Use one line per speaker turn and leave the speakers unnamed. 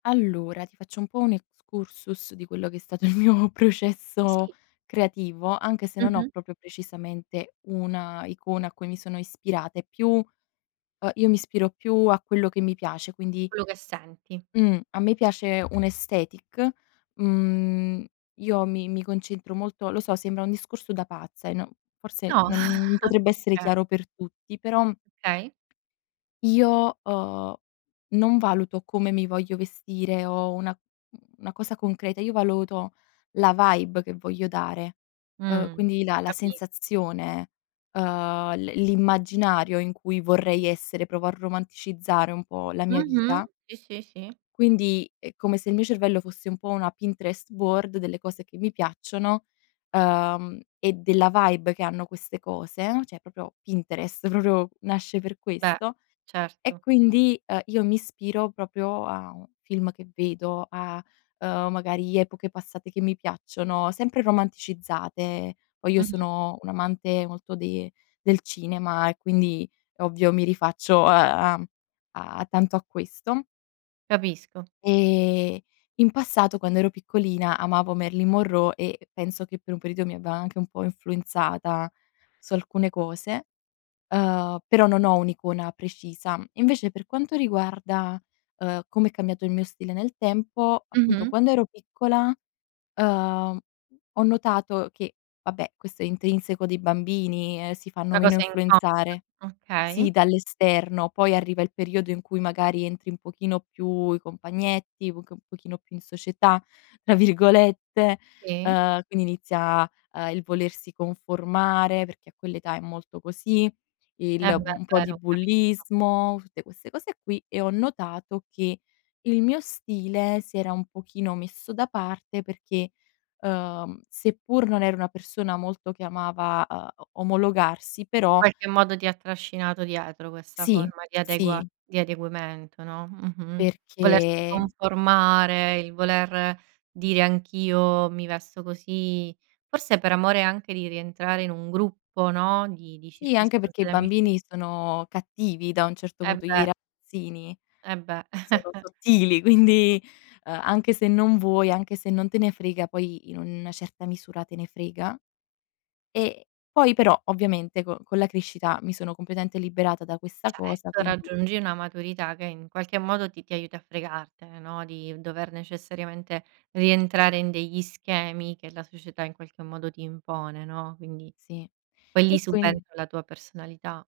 Allora, ti faccio un po' un excursus di quello che è stato il mio processo
Sì.
creativo, anche se non ho
Mh-mh.
proprio precisamente una icona a cui mi sono ispirata. E più, uhm, io mi ispiro più a quello che mi piace, quindi,
Quello che senti.
mhmm, a me piace un aesthetic mhmm, io mi mi concentro molto lo so, sembra un discorso da pazza e no forse
No,
non potrebbe essere
perché?
chiaro per tutti, però
Okay.
Io ho non valuto come mi voglio vestire o una, mhmm, una, cosa concreta, io valuto la vibe che voglio dare, uhm,
Mh,
quindi la la
capi
sensazione, uhm, l l'immaginario in cui vorrei essere, provo a romanticizzare un po' la mia
Mh-mh.
vita
Sì, sì, sì.
quindi, è come se il mio cervello fosse un po' una Pinterest board delle cose che mi piacciono, uhm, e della vibe che hanno queste cose, cioè proprio Pinterest proprio nasce per
Beh,
questo. E
certo.
quindi, ehm, io mi ispiro proprio a un film che vedo, a, uhm, magari epoche passate che mi piacciono, sempre romanticizzate. Poi io
Mh-mh.
sono un amante molto de del cinema e quindi è ovvio mi rifaccio a a a tanto a questo
Capisco.
ehm, in passato quando ero piccolina, amavo Marylin Monroe e penso che per un periodo mi abbia anche un po' influenzata su alcune cose, uhm, però non ho un'icona precisa. Invece per quanto riguarda, uhm, come è cambiato il mio stile nel tempo, appunto
Mh-mh.
quando ero piccola, uhm, ho notato che vabbè, questo è intrinseco dei bambini, ehm, si fanno
Una
meno
cosa inconscia,
influenzare Sì,
okay.
dall'esterno, poi arriva il periodo in cui magari entri un pochino più: i compagnetti, un pochino più in "società" tra virgolette,
Sì.
uhm, quindi inizia, uhm, il volersi conformare, perché a quell'età è molto così,
Eh
il
beh,
un po' di
vero. Capisco.
bullismo, tutte queste cose qui. E ho notato che il mio stile si era un pochino messo da parte perché, uhm, seppur non ero una persona molto che amava, uhm, omologarsi,
In
però
qualche modo ti ha trascinato dietro questa
Sì,
forma di adegua
sì.
di adeguamento, no, mh-mh, volersi
Perchè
conformare, il voler dire: "Anch'io mi vesto così." Forse per amore anche di rientrare in un gruppo, no, di di
Sì, anche
circostanze
perché i
d'amici
bambini sono cattivi da un certo
Eh
punto i
beh.
ragazzini
Eh beh.
sono sottili, quindi, ehm, anche se non vuoi, anche se non te ne frega, poi in una certa misura, te ne frega. E, poi però ovviamente con con la crescita mi sono completamente liberata da questa cosa,
Certo,
quindi
raggiungi una maturità che in qualche modo ti ti aiuta a fregartene, no, di dover necessariamente rientrare in degli schemi che la società in qualche modo ti impone, no, quindi,
Sì.
poi
E
lì
quin
subentra la tua personalità.